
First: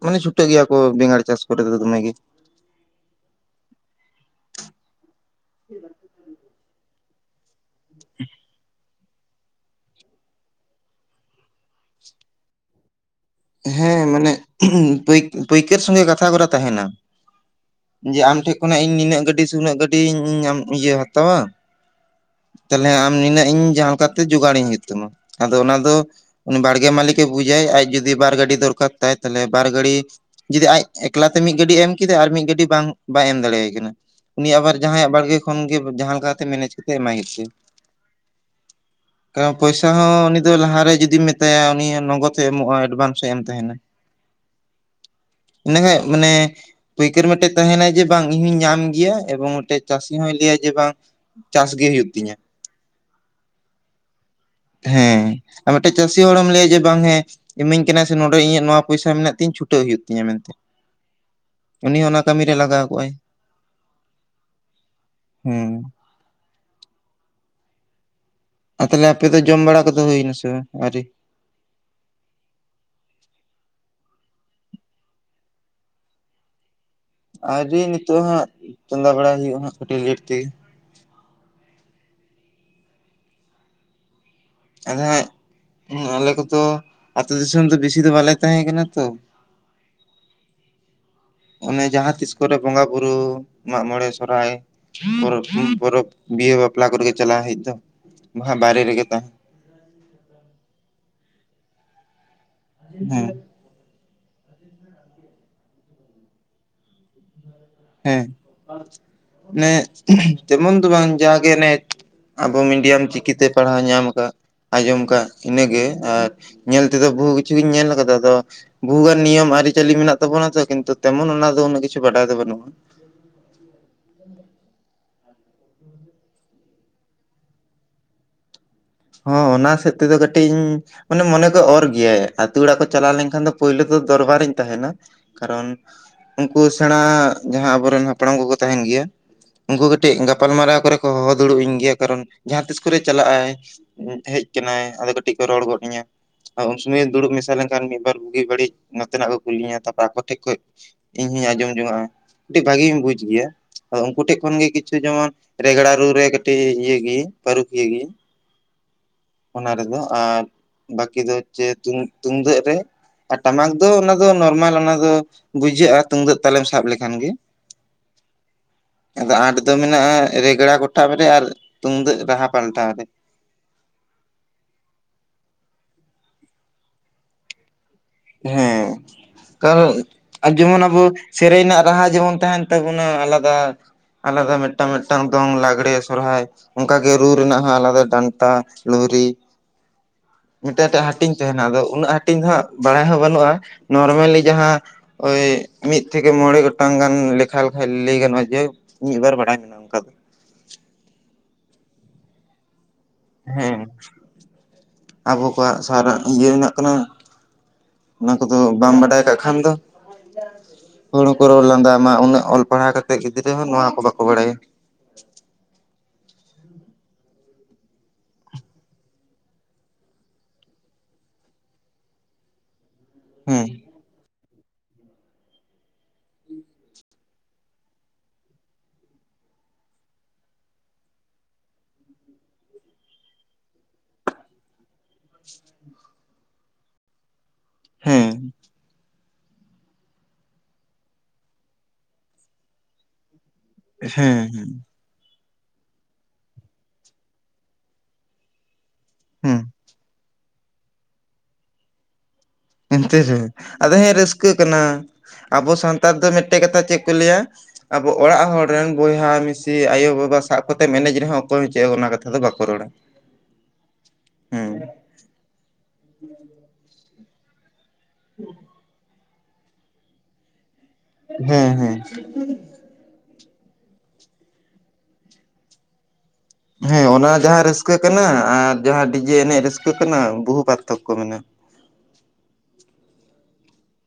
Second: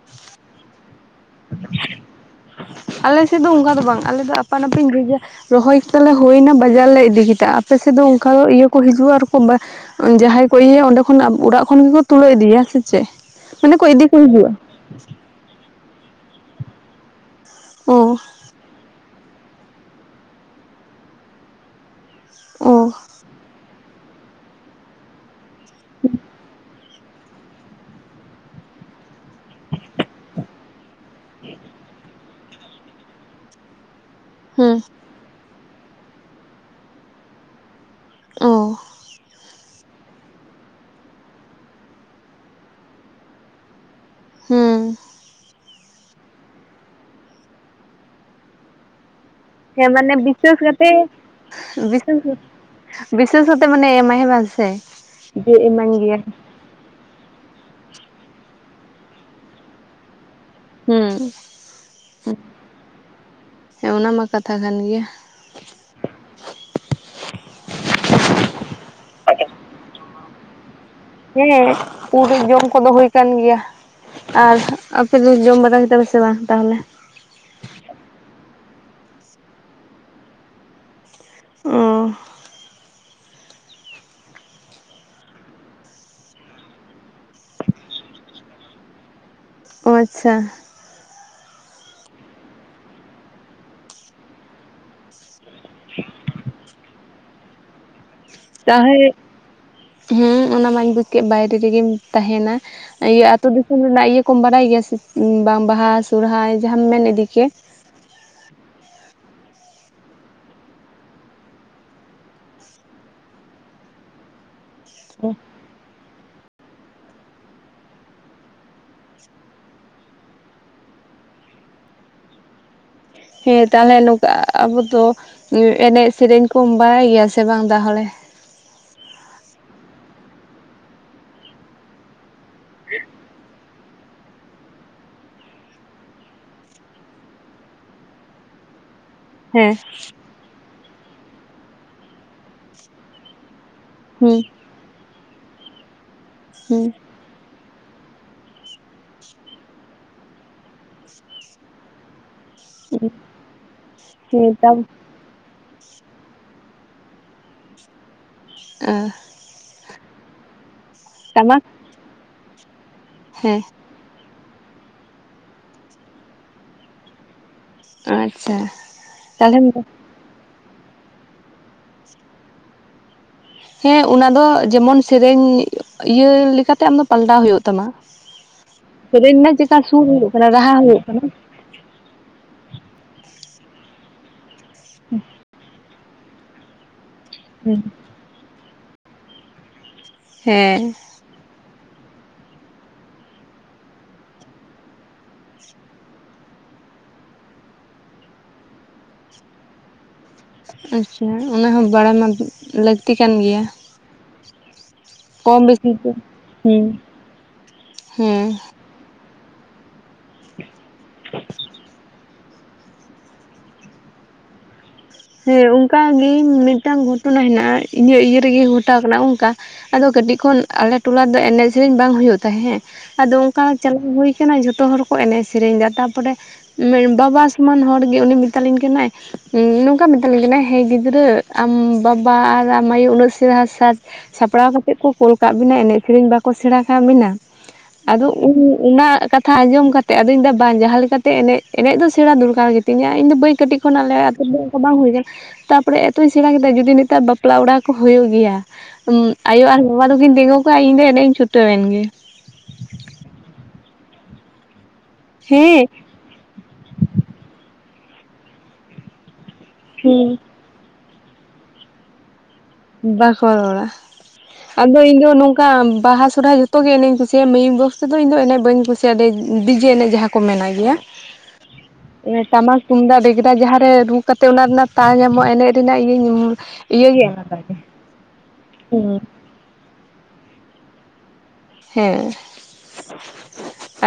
ᱢᱟᱱᱮ ᱪᱷᱩᱴᱟᱹᱜ ᱜᱮᱭᱟ ᱠᱚ ᱵᱮᱸᱜᱟᱲ ᱪᱟᱥ ᱠᱚᱨᱮ ᱫᱚ ᱫᱚᱢᱮ ᱜᱮ᱾ ᱟᱞᱮ ᱥᱮᱫ ᱫᱚ ᱚᱱᱠᱟ ᱫᱚ ᱵᱟᱝ ᱟᱞᱮ ᱫᱚ ᱟᱯᱟᱱ ᱟᱹᱯᱤᱱᱧ ᱵᱩᱡᱮᱭᱟ ᱨᱚᱦᱚᱭ ᱠᱮᱫᱟᱞᱮ ᱦᱩᱭ ᱱᱟ ᱵᱟᱡᱟᱨ ᱞᱮ ᱤᱫᱤ ᱠᱮᱫᱟ ᱟᱯᱮᱥᱮᱫ ᱫᱚ ᱚᱱᱠᱟ ᱤᱭᱟᱹ ᱠᱚ ᱦᱤᱡᱩᱜᱼᱟ ᱟᱨᱠᱚ ᱵᱟ ᱡᱟᱦᱟᱸᱭ ᱠᱚ ᱤᱭᱟᱹᱭᱟ ᱚᱸᱰᱮ ᱠᱷᱚᱱ ᱚᱲᱟᱜ ᱠᱷᱚᱱ ᱜᱮᱠᱚ ᱛᱩᱞᱟᱹᱣ ᱤᱫᱤᱭᱟ ᱦᱮᱸ ᱥᱮ ᱪᱮᱫ? ᱢᱟᱱᱮ ᱠᱚ ᱦᱮᱸ ᱤᱫᱤ ᱠᱚ ᱢᱟᱱᱮ ᱦᱤᱡᱩᱜᱼᱟ ᱯᱟᱹᱭ ᱯᱟᱹᱭᱠᱟᱹᱨ ᱥᱚᱝᱜᱮ ᱠᱟᱛᱷᱟ ᱠᱚᱨᱟ ᱛᱟᱦᱮᱸᱱᱟ ᱚ ᱡᱮ ᱟᱢ ᱴᱷᱮᱡ ᱠᱷᱚᱱᱟᱜ ᱤᱧ ᱱᱤᱱᱟᱹᱜ ᱜᱟᱹᱰᱤ ᱥᱮ ᱩᱱᱟᱹᱜ ᱜᱟᱹᱰᱤᱧ ᱧᱟᱢ ᱤᱭᱟᱹ ᱦᱟᱛᱟᱣᱟ, ᱚ ᱛᱟᱦᱞᱮ ᱟᱢ ᱱᱤᱱᱟᱹᱜ ᱤᱧ ᱡᱟᱦᱟᱸ ᱞᱮᱠᱟᱛᱮ ᱡᱚᱜᱟᱲᱤᱧ ᱦᱩᱭᱩᱜ ᱛᱟᱢᱟ, ᱟᱫᱚ ᱚᱱᱟ ᱫᱚ ᱵᱟᱲᱜᱮ ᱢᱟᱹᱞᱤᱠ ᱮ ᱵᱩᱡᱟᱭ ᱟᱡ ᱡᱩᱫᱤ ᱵᱟᱨ ᱜᱟᱰᱤ ᱫᱚᱨᱠᱟᱨ ᱛᱟᱭ, ᱛᱟᱦᱞᱮ ᱵᱟᱨ ᱜᱟᱲᱤ ᱡᱩᱫᱤ ᱟᱡ ᱮᱠᱞᱟᱛᱮ ᱢᱤᱫ ᱜᱟᱹᱰᱤᱭ ᱮᱢ ᱠᱮᱫᱟᱭ, ᱟᱨ ᱢᱤᱫ ᱜᱟᱹᱰᱤ ᱵᱟᱝ ᱵᱟᱭ ᱮᱢ ᱫᱟᱲᱮᱭᱟᱭ ᱠᱟᱱᱟ, ᱩᱱᱤ ᱟᱵᱟᱨ ᱦᱮᱸ ᱡᱟᱦᱟᱸᱭᱟᱜ ᱵᱟᱲᱜᱮ ᱠᱷᱚᱱᱜᱮ ᱡᱟᱦᱟᱸ ᱞᱮᱠᱟᱛᱮ ᱢᱮᱱᱮᱡ ᱠᱟᱛᱮᱜ ᱮᱢᱟᱭ ᱦᱩᱭᱩᱜ ᱚ ᱛᱟᱭᱟ᱾ ᱴᱟᱠᱟ ᱯᱚᱭᱥᱟ ᱦᱚᱸ ᱩᱱᱤ ᱫᱚ ᱞᱟᱦᱟᱨᱮ ᱡᱩᱫᱤᱢ ᱢᱮᱛᱟᱭᱟ ᱩᱱᱤ ᱱᱚᱜᱚᱫᱮ ᱮᱢᱚᱜᱼᱟ ᱮᱴᱵᱷᱟᱝᱥᱮ ᱮᱢ ᱛᱟᱦᱮᱸᱱᱟ᱾ ᱦᱩᱸ᱾ ᱤᱱᱟᱹ ᱠᱷᱟᱡ ᱢᱟᱱᱮ ᱯᱟᱹᱭᱠᱟᱹᱨ ᱢᱤᱫᱴᱮᱡ ᱛᱟᱦᱮᱸᱱᱟᱭ ᱡᱮ ᱵᱟᱝ ᱤᱧᱦᱩᱧ ᱧᱟᱢ ᱜᱮᱭᱟ ᱮᱵᱚᱝ ᱢᱤᱫᱴᱮᱡ ᱦᱮᱸ ᱪᱟᱹᱥᱤ ᱢᱟᱱᱮ ᱦᱚᱸᱭ ᱞᱟᱹᱭᱟ ᱵᱤᱥᱮᱥ ᱡᱮ ᱵᱟᱝ ᱠᱟᱛᱮ ᱪᱟᱥ ᱜᱮ ᱦᱩᱭᱩᱜ ᱵᱤᱥᱮᱥ ᱛᱤᱧᱟ᱾ ᱵᱤᱥᱮᱥ ᱠᱟᱛᱮ ᱢᱟᱱᱮ ᱮᱢᱟᱭ ᱦᱮᱸ ᱵᱟᱝ ᱥᱮ ᱦᱮᱸ ᱡᱮ ᱟᱨ ᱢᱤᱫᱴᱮᱡ ᱤᱢᱟᱹᱧ ᱜᱮᱭᱟ ᱪᱟᱹᱥᱤ ᱦᱚᱲᱮᱢ ᱞᱟᱹᱭᱟ ᱡᱮ ᱵᱟᱝ ᱦᱮᱸ ᱤᱢᱟᱹᱧ ᱠᱟᱱᱟ ᱥᱮ ᱱᱚᱰᱮ ᱤᱧᱟᱹᱜ ᱱᱚᱣᱟ ᱯᱚᱭᱥᱟ ᱢᱮᱱᱟᱜ ᱛᱤᱧ ᱪᱷᱩᱴᱟᱹᱣ ᱦᱩᱭᱩᱜ ᱛᱤᱧᱟᱹ ᱢᱮᱱᱛᱮ᱾ ᱦᱩᱸ ᱩᱱᱤ ᱦᱚᱸ ᱚᱱᱟ ᱦᱩᱸ ᱠᱟᱹᱢᱤ ᱨᱮ ᱞᱟᱜᱟᱣ ᱠᱚᱜᱼᱟᱭ ᱦᱮᱸ ᱚᱱᱟ ᱢᱟ ᱠᱟᱛᱷᱟ ᱠᱟᱱ ᱜᱮᱭᱟ᱾ ᱦᱩᱸ᱾ ᱟᱨ ᱛᱟᱦᱚᱞᱮ ᱟᱯᱮ ᱫᱚ ᱡᱚᱢ ᱵᱟᱲᱟ ᱠᱚᱫᱚ ᱦᱩᱭᱱᱟᱥᱮ ᱵᱟᱝ ᱟᱣᱨᱤ? ᱦᱮᱸ [UNINTELLIGIBLE] ᱡᱚᱢ ᱠᱚ ᱵᱟᱦᱩ ᱦᱩᱭ ᱠᱟᱱ ᱜᱮᱭᱟ᱾ ᱟᱨ ᱟᱯᱮᱫ ᱫᱚ ᱡᱚᱢ ᱵᱟᱲᱟ ᱠᱮᱫᱟ ᱯᱮ ᱥᱮ ᱵᱟᱝ ᱛᱟᱦᱚᱞᱮ? ᱟᱣᱨᱤ ᱱᱤᱛᱚᱜ ᱦᱟᱸᱜ ᱪᱚᱸᱫᱟ ᱵᱟᱲᱟᱭ ᱦᱩᱭᱩᱜᱼᱟ ᱦᱟᱸᱜ ᱠᱟᱹᱴᱤᱡ ᱞᱮᱴ ᱛᱮᱜᱮ᱾ ᱚ᱾ ᱟᱫᱚ ᱦᱟᱸᱜ ᱟᱞᱮ ᱠᱚᱫᱚ ᱟᱛᱳ ᱫᱤᱥᱚᱢ ᱫᱚ ᱵᱮᱥᱤ ᱫᱚ ᱵᱟᱞᱮ ᱛᱟᱦᱮᱸ ᱠᱟᱱᱟ ᱛᱚ, ᱚ ᱟᱪᱪᱷᱟ᱾ ᱚᱱᱮ ᱡᱟᱦᱟᱸ ᱛᱤᱥ ᱠᱚᱨᱮ ᱵᱚᱸᱜᱟ ᱵᱩᱨᱩ ᱢᱟᱜ ᱢᱚᱬᱮ ᱥᱚᱦᱨᱟᱭ ᱯᱚᱨᱚᱵ ᱯᱚᱨᱚᱵᱽ ᱵᱤᱭᱮ ᱵᱟᱯᱞᱟ ᱠᱚᱨᱮ ᱪᱟᱞᱟᱜ ᱦᱩᱭᱩᱜ ᱫᱚ᱾ ᱵᱟᱝ ᱛᱟ ᱵᱟᱭᱨᱮ ᱨᱮᱜᱮ ᱦᱮᱸ ᱛᱟᱦᱮᱸ ᱦᱩᱸ ᱚᱱᱟ ᱢᱟᱧ ᱵᱩᱡᱽ ᱠᱮᱫ ᱵᱟᱭᱨᱮ ᱨᱮᱜᱮᱢ ᱛᱟᱦᱮᱸᱱᱟ, ᱤᱭᱟᱹ ᱦᱮᱸ ᱟᱹᱛᱩ ᱫᱤᱥᱚᱢ ᱨᱮᱱᱟᱜ ᱤᱭᱟᱹ ᱠᱚᱢ ᱵᱟᱰᱟᱭ ᱜᱮᱭᱟ ᱥᱮ ᱵᱟᱝ ᱵᱟᱦᱟ ᱥᱚᱦᱨᱟᱭ ᱡᱟᱦᱟᱸᱢ ᱢᱮᱱ ᱤᱫᱤ ᱠᱮᱜ? ᱦᱮᱸ ᱱᱮ ᱛᱮᱢᱚᱱ ᱫᱚ ᱵᱟᱝ ᱡᱟᱜᱮ ᱱᱮ ᱟᱵᱚ ᱢᱤᱰᱤᱭᱟᱢ ᱪᱤᱠᱤᱛᱮ ᱯᱟᱲᱦᱟᱣ ᱧᱟᱢ ᱠᱟᱜ ᱟᱸᱡᱚᱢ ᱠᱟᱜ ᱤᱱᱟᱹᱜᱮ, ᱟᱨ ᱧᱮᱞ ᱛᱮᱫᱚ ᱵᱚᱦᱩ ᱠᱤᱪᱷᱩ ᱜᱮᱧ ᱧᱮᱞ ᱠᱟᱫᱟ ᱟᱫᱚ-ᱼ ᱵᱷᱩᱜᱟᱱ ᱱᱤᱭᱚᱢ ᱟᱹᱨᱤᱪᱟᱹᱞᱤ ᱢᱮᱱᱟᱜ ᱛᱟᱵᱚᱱᱟ ᱛᱚ ᱠᱤᱱᱛᱩ ᱛᱮᱢᱚᱱ ᱚᱱᱟ ᱫᱚ ᱩᱱᱟᱹᱜ ᱠᱤᱪᱷᱩ ᱵᱟᱰᱟᱭ ᱫᱚ ᱵᱟᱹᱱᱩᱜᱼᱟ᱾ ᱦᱮᱸ ᱛᱟᱦᱚᱞᱮ ᱱᱚᱝᱠᱟ ᱟᱵᱚ ᱫᱚ ᱮᱱᱮᱡ ᱥᱮᱨᱮᱧ ᱠᱚ ᱵᱟᱲᱟᱭ ᱜᱮᱭᱟ ᱥᱮ ᱵᱟᱝ ᱫᱟᱦᱚᱞᱮ? ᱦᱚᱸ ᱚᱱᱟ ᱥᱮᱫ ᱛᱮᱫᱚ ᱠᱟᱹᱴᱤᱧ ᱢᱟᱱᱮ ᱢᱚᱱᱮ ᱠᱚ ᱚᱨ ᱜᱮᱭᱟᱭᱛᱳ ᱚᱲᱟᱜ ᱠᱚ ᱪᱟᱞᱟᱣ ᱞᱮᱱᱠᱷᱟᱱ ᱫᱚ ᱯᱳᱭᱞᱳ ᱫᱚᱨᱵᱟᱨᱤᱧ ᱛᱟᱦᱮᱸᱱᱟ ᱠᱟᱨᱚᱱ ᱩᱱᱠᱩ ᱥᱮᱬᱟ ᱡᱟᱦᱟᱸ ᱟᱵᱚᱨᱮᱱ ᱦᱟᱯᱲᱟᱢ ᱠᱚᱠᱚ ᱛᱟᱦᱮᱸᱱ ᱜᱮᱭᱟ, ᱦᱮᱸ ᱩᱱᱠᱩ ᱠᱟᱹᱴᱤᱡ ᱜᱟᱯᱟᱞᱢᱟᱨᱟᱣ ᱠᱚᱨᱮ ᱠᱚ ᱦᱚᱦᱚ ᱫᱩᱲᱩᱵ ᱤᱧ ᱜᱮᱭᱟ ᱾ ᱠᱟᱨᱚᱱ ᱡᱟᱦᱟᱸ ᱛᱤᱥ ᱠᱚᱨᱮ ᱪᱟᱞᱟᱜᱼᱟᱭ᱾ ᱦᱮᱡ ᱦᱩᱸ ᱟᱠᱟᱱᱟᱭ᱾ ᱟᱫᱚ ᱠᱟᱹᱴᱤᱡ ᱠᱚ ᱨᱚᱲ ᱜᱚᱫ ᱟᱹᱧᱟ᱾ ᱟᱫᱚ ᱩᱱ ᱦᱩᱸ ᱥᱩᱢᱟᱹᱭ ᱫᱩᱲᱩᱵ ᱢᱮᱥᱟ ᱞᱮᱱᱠᱷᱟᱱ ᱢᱤᱫᱵᱟᱨ ᱵᱩᱜᱤ ᱵᱟᱹᱲᱤᱡᱼᱼ ᱱᱚᱛᱮᱱᱟᱜ ᱠᱚ ᱠᱩᱞᱤᱧᱟ᱾ ᱛᱟᱯᱚᱨ ᱟᱠᱚ ᱴᱷᱮᱡ ᱠᱷᱚᱡ ᱤᱧ ᱦᱚᱸᱧ ᱟᱸᱡᱚᱢ ᱡᱚᱝ ᱟᱜᱼᱟ᱾ ᱠᱟᱹᱤᱡ ᱵᱷᱟᱜᱤᱧ ᱵᱩᱡ ᱜᱮᱭᱟ᱾ ᱟᱫᱚ ᱩᱱᱠᱩ ᱴᱷᱮᱡ ᱦᱮᱸ ᱠᱷᱚᱱ ᱜᱮ ᱛᱟᱢ ᱠᱤᱪᱷᱩ ᱡᱮᱢᱚᱱᱼᱼ ᱨᱮᱜᱽᱲᱟ ᱨᱩ ᱨᱮ ᱠᱟᱹᱴᱤᱡ ᱤᱭᱟᱹ ᱜᱤᱧ, ᱯᱟᱹᱨᱩᱠᱷᱤᱭᱟᱹ ᱜᱤᱧ᱾ ᱮᱸ᱾ ᱚᱱᱟ ᱨᱮᱫᱚ ᱟᱨ ᱵᱟᱠᱤ ᱫᱚ ᱴᱟᱢᱟᱠ ᱪᱮ [UNINTELLIGIBLE] ᱛᱩᱢᱫᱟᱹᱜ ᱨᱮ ᱟᱨ ᱦᱮᱸ ᱴᱟᱢᱟᱠᱼᱼ ᱫᱚ ᱚᱱᱟ ᱫᱚ ᱱᱚᱨᱢᱟᱞ ᱚᱱᱟ ᱫᱚ ᱵᱩᱡᱷᱟᱹᱜᱼᱟ᱾ ᱛᱩᱢᱫᱟᱹᱜ ᱛᱟᱞᱮᱢ ᱥᱟᱵ ᱞᱮᱠᱷᱟᱱ ᱜᱮ᱾ ᱟᱪᱪᱷᱟ ᱟᱫᱚ ᱟᱸᱴ ᱫᱚ ᱛᱟᱦᱚᱞᱮ ᱢᱮᱱᱟᱜᱼᱟ᱾ ᱨᱮᱜᱽᱲᱟ ᱜᱚᱴᱟᱵ ᱨᱮ ᱟᱨ ᱛᱩᱢᱫᱟᱹᱜ ᱨᱟᱦᱟ ᱯᱟᱞᱴᱟᱣ ᱨᱮ᱾ ᱦᱮᱸ ᱚᱱᱟ ᱫᱚ ᱡᱮᱢᱚᱱ ᱥᱮᱨᱮᱧ ᱤᱭᱟᱹ ᱞᱮᱠᱟᱛᱮ ᱟᱢ ᱫᱚᱼᱼ ᱯᱟᱞᱴᱟᱣ ᱦᱳᱭᱳᱜ ᱛᱟᱢᱟ᱾ ᱦᱮᱸ ᱥᱮᱨᱮᱧ ᱨᱮᱱᱟᱜ ᱪᱮᱠᱟ ᱠᱟᱨᱚᱱ ᱥᱩᱨ ᱦᱩᱭᱩᱜ ᱠᱟᱱᱟ ᱟᱨ ᱨᱟᱦᱟ ᱡᱮᱢᱚᱱ ᱦᱩᱭᱩᱜ ᱟᱵᱚ ᱠᱟᱱᱟ᱾ ᱥᱮᱨᱮᱧ ᱨᱮᱱᱟᱜ ᱨᱟᱦᱟ ᱡᱮᱢᱚᱱ ᱛᱟᱦᱮᱱ ᱛᱟᱵᱚᱱᱟ ᱟᱞᱟᱫᱟ, ᱟᱞᱟᱫᱟ ᱢᱤᱫᱴᱟᱝ, ᱢᱤᱫᱴᱟᱝ ᱫᱚᱝ, ᱞᱟᱜᱽᱲᱮ, ᱥᱚᱨᱦᱟᱭ ᱚᱱᱠᱟ ᱜᱮ ᱨᱩ ᱨᱮᱱᱟᱜ ᱦᱚᱸ ᱦᱮᱸ ᱟᱞᱟᱫᱟ ᱰᱟᱱᱴᱟ, ᱞᱩᱨᱦᱤ, ᱦᱮᱸ ᱢᱤᱫᱴᱮᱱ [UNINTELLIGIBLE] ᱦᱟᱹᱴᱤᱧ ᱛᱟᱦᱮᱱᱟ ᱟᱫᱚ ᱾ ᱩᱱᱟᱹᱜ ᱦᱟᱹᱴᱤᱧ ᱫᱚ ᱦᱟᱸᱜ ᱵᱟᱲᱟᱭ ᱦᱚᱸ ᱵᱟᱹᱱᱩᱜᱼᱟ ᱾ ᱱᱚᱨᱢᱮᱞᱤ ᱡᱟᱦᱟᱸᱼᱼ ᱳᱭ ᱢᱤᱫ ᱛᱷᱮᱠᱮ ᱢᱚᱬᱮ ᱜᱚᱴᱟᱝ ᱜᱟᱱ ᱞᱮᱠᱷᱟ ᱞᱮᱠᱷᱟᱡ ᱞᱟᱹᱭ ᱜᱟᱱᱚᱜᱼᱟ᱾ ᱡᱟᱭᱦᱳᱜ ᱢᱤᱫᱵᱟᱨ ᱵᱟᱲᱟᱭ ᱢᱮᱱᱟᱜᱼᱟ᱾ ᱚᱱᱠᱟ ᱫᱚ᱾ ᱟᱪᱪᱷᱟ, ᱚᱱᱟᱦᱚᱸ ᱵᱟᱲᱟᱭ ᱢᱟ ᱞᱟᱹᱠᱛᱤ ᱠᱟᱱ ᱜᱮᱭᱟ᱾ ᱦᱮᱸ ᱟᱵᱚ ᱠᱚᱢ ᱠᱚᱣᱟᱜ ᱵᱮᱥᱤ ᱫᱚ ᱥᱟᱨᱟᱜ ᱤᱭᱟᱹ ᱨᱮᱱᱟᱜ ᱦᱮᱸ ᱠᱟᱱᱟ ᱾ ᱚᱱᱟ ᱦᱮᱸ ᱠᱚᱫᱚ ᱵᱟᱢ ᱵᱟᱰᱟᱭ ᱠᱷᱟᱜ ᱠᱷᱟᱱ ᱫᱚ᱾ ᱦᱚᱲ ᱦᱚᱸᱠᱚ ᱨᱚᱲ ᱞᱟᱸᱫᱟ ᱟᱢᱟ ᱩᱱᱟᱹᱜ ᱚᱞ ᱯᱟᱲᱦᱟᱣ ᱠᱟᱛᱮᱼᱼ ᱜᱤᱫᱽᱨᱟᱹ ᱦᱚᱸ ᱱᱚᱣᱟ ᱠᱚ ᱵᱟᱠᱚ ᱵᱟᱲᱟᱭᱟ᱾ ᱦᱮᱸ ᱚᱱᱠᱟ ᱜᱤ, ᱢᱤᱫᱴᱟᱝ ᱜᱷᱚᱴᱚᱱᱟ ᱦᱮᱱᱟᱜᱼᱟ᱾ ᱤᱧᱟᱹᱜ ᱤᱭᱟᱹ ᱨᱮᱜᱮ ᱜᱷᱚᱴᱟᱣ ᱠᱟᱱᱟ ᱚᱱᱠᱟ᱾ ᱟᱫᱚ ᱠᱟᱹᱴᱤᱡ ᱠᱷᱚᱱ ᱟᱞᱮ ᱴᱚᱞᱟ ᱨᱮᱫᱚ ᱮᱱᱮᱡᱽ ᱥᱮᱨᱮᱧ ᱵᱟᱝ ᱦᱩᱭᱩᱜ ᱛᱟᱦᱮᱸ ᱮᱸ, ᱟᱫᱚ ᱚᱱᱠᱟᱼᱼ ᱦᱮᱸ ᱪᱟᱞᱟᱣ ᱦᱩᱭ ᱟᱠᱟᱱᱟ᱾ ᱡᱷᱚᱛᱚ ᱦᱚᱲ ᱠᱚ ᱮᱱᱮᱡᱽ ᱥᱮᱨᱮᱧ ᱮᱫᱟ᱾ ᱛᱟᱯᱚᱨᱮ ᱵᱟᱵᱟ ᱥᱚᱢᱟᱱ ᱦᱚᱲ ᱜᱮ ᱩᱱᱤ ᱢᱮᱛᱟᱞᱤᱧ ᱠᱟᱱᱟᱭ [UNINTELLIGIBLE] ᱚᱱᱠᱟ ᱢᱮᱛᱟᱞᱤᱧ ᱠᱟᱱᱟ᱾ ᱦᱮᱸ ᱜᱤᱫᱽᱨᱟᱹ ᱟᱢ ᱵᱟᱵᱟ ᱟᱨ ᱟᱢ ᱟᱭᱳ ᱩᱱᱟᱹᱜ ᱪᱮᱦᱨᱟ ᱥᱟᱡᱽᱼᱼ ᱥᱟᱯᱲᱟᱣ ᱠᱟᱛᱮᱫ ᱠᱚ ᱠᱳᱞ ᱠᱟᱜ ᱵᱤᱱᱟ᱾ ᱮᱱᱮᱡᱽ ᱥᱮᱨᱮᱧ ᱵᱟᱠᱚ ᱥᱮᱬᱟ ᱠᱟᱜ ᱵᱤᱱᱟ ᱾ ᱦᱮᱸ ᱟᱫᱚ ᱩ ᱼᱼ ᱚᱱᱟ ᱠᱟᱛᱷᱟ ᱟᱸᱡᱚᱢ ᱠᱟᱛᱮ, ᱟᱫᱚᱧ ᱞᱟᱹᱭ ᱫᱟ ᱵᱟᱝ, ᱡᱟᱦᱟᱸ ᱞᱮᱠᱟᱛᱮ ᱮᱱᱮᱡᱽ, ᱮᱱᱮᱡᱽ ᱫᱚ ᱥᱮᱬᱟ ᱫᱚᱨᱠᱟᱨ ᱜᱮᱛᱤᱧᱟ᱾ ᱤᱧ ᱫᱚ ᱵᱟᱹᱧ ᱠᱟᱹᱴᱤᱡᱼᱼ ᱦᱮᱸ ᱦᱮᱸ [UNINTELLIGIBLE] ᱦᱩᱭ ᱠᱟᱱᱟ ᱾ ᱛᱟᱯᱚᱨᱮ ᱮᱛᱚᱧ ᱥᱮᱬᱟ ᱠᱮᱫᱟ ᱾ ᱡᱩᱫᱤ ᱱᱮᱛᱟᱨ ᱵᱟᱯᱞᱟ ᱚᱲᱟᱜ ᱠᱚ ᱦᱩᱭᱩᱜ ᱜᱮᱭᱟᱼ ᱦᱮᱸ ᱟᱭᱳ ᱟᱨ ᱵᱟᱵᱟ ᱫᱚᱠᱤᱱ ᱛᱤᱸᱜᱩ ᱠᱚᱜᱼᱟ᱾ ᱤᱧ ᱫᱚ ᱮᱱᱮᱡᱽ ᱤᱧ ᱪᱷᱩᱴᱟᱹᱣ ᱮᱱ ᱜᱮ᱾ ᱮᱱᱛᱮ ᱨᱮ ᱟᱫᱚ ᱦᱮᱸ ᱨᱟᱹᱥᱠᱟᱹ ᱠᱟᱱᱟ᱾ ᱟᱵᱚ ᱦᱮᱸ ᱥᱟᱱᱛᱟᱲ ᱫᱚ ᱢᱤᱫᱼᱼ [UNINTELLIGIBLE] ᱠᱟᱛᱷᱟ ᱪᱮᱫ ᱠᱚ ᱞᱟᱹᱭᱟ᱾ ᱟᱵᱚ ᱚᱲᱟᱜ ᱦᱚᱲ ᱨᱮᱱ ᱵᱚᱭᱦᱟ, ᱢᱤᱥᱤ, ᱟᱭᱳ, ᱵᱟᱵᱟᱼᱼ ᱥᱟᱵ ᱠᱟᱛᱮᱢ ᱮᱱᱮᱡᱽ ᱨᱮᱦᱚᱸ, ᱚᱠᱚᱭ ᱦᱚᱸ ᱪᱮᱫ ᱚᱱᱟ ᱠᱟᱛᱷᱟ ᱫᱚ ᱵᱟᱠᱚ ᱨᱚᱲᱟ᱾ ᱵᱟᱠᱚ ᱨᱚᱲᱟ᱾ ᱦᱮᱸ ᱟᱫᱚ ᱤᱧ ᱫᱚ ᱱᱚᱝᱠᱟ ᱵᱟᱦᱟ, ᱥᱚᱨᱦᱟᱭ ᱡᱷᱚᱛᱜᱮ ᱮᱱᱮᱡᱽ ᱤᱧ ᱠᱩᱥᱤᱭᱟᱜᱼᱟ᱾ ᱢᱟᱹᱭᱩᱠ ᱵᱚᱠᱥᱼᱼ ᱥᱩᱫᱷᱩ ᱤᱧᱫᱚ ᱮᱱᱮᱡᱽ ᱵᱟᱹᱧ ᱠᱩᱥᱤᱭᱟᱜᱼᱟ᱾ ᱰᱤᱡᱮ ᱮᱱᱮᱡᱽ ᱡᱟᱦᱟᱸ ᱠᱚ ᱢᱮᱱᱟᱜ ᱜᱮᱭᱟ᱾ ᱦᱮᱸ ᱦᱮᱸ ᱴᱟᱢᱟᱠᱼᱼ ᱛᱩᱢᱫᱟᱜ, ᱵᱮᱜᱽᱲᱟ ᱡᱟᱦᱟᱸ ᱨᱮ ᱨᱩ ᱠᱟᱛᱮ, ᱚᱱᱟ ᱨᱮᱱᱟᱜ ᱛᱟᱣ ᱧᱟᱢᱚᱜᱼᱟ᱾ ᱮᱱᱮᱡᱽ ᱨᱮᱱᱟᱜ ᱤᱭᱟᱹᱧᱼᱼ ᱦᱮᱸ ᱚᱱᱟ ᱡᱟᱦᱟᱸ ᱨᱟᱹᱥᱠᱟᱹ ᱠᱟᱱᱟ᱾ ᱟᱨ ᱡᱟᱦᱟᱸ ᱰᱤᱡᱮ ᱮᱱᱮᱡᱽ ᱨᱟᱹᱥᱠᱟᱹ ᱠᱟᱱᱟ᱾ ᱵᱚᱦᱩ ᱯᱟᱨᱛᱷᱚᱠᱠᱚ ᱢᱮᱱᱟᱜᱼᱟ᱾ ᱦᱮᱸ᱾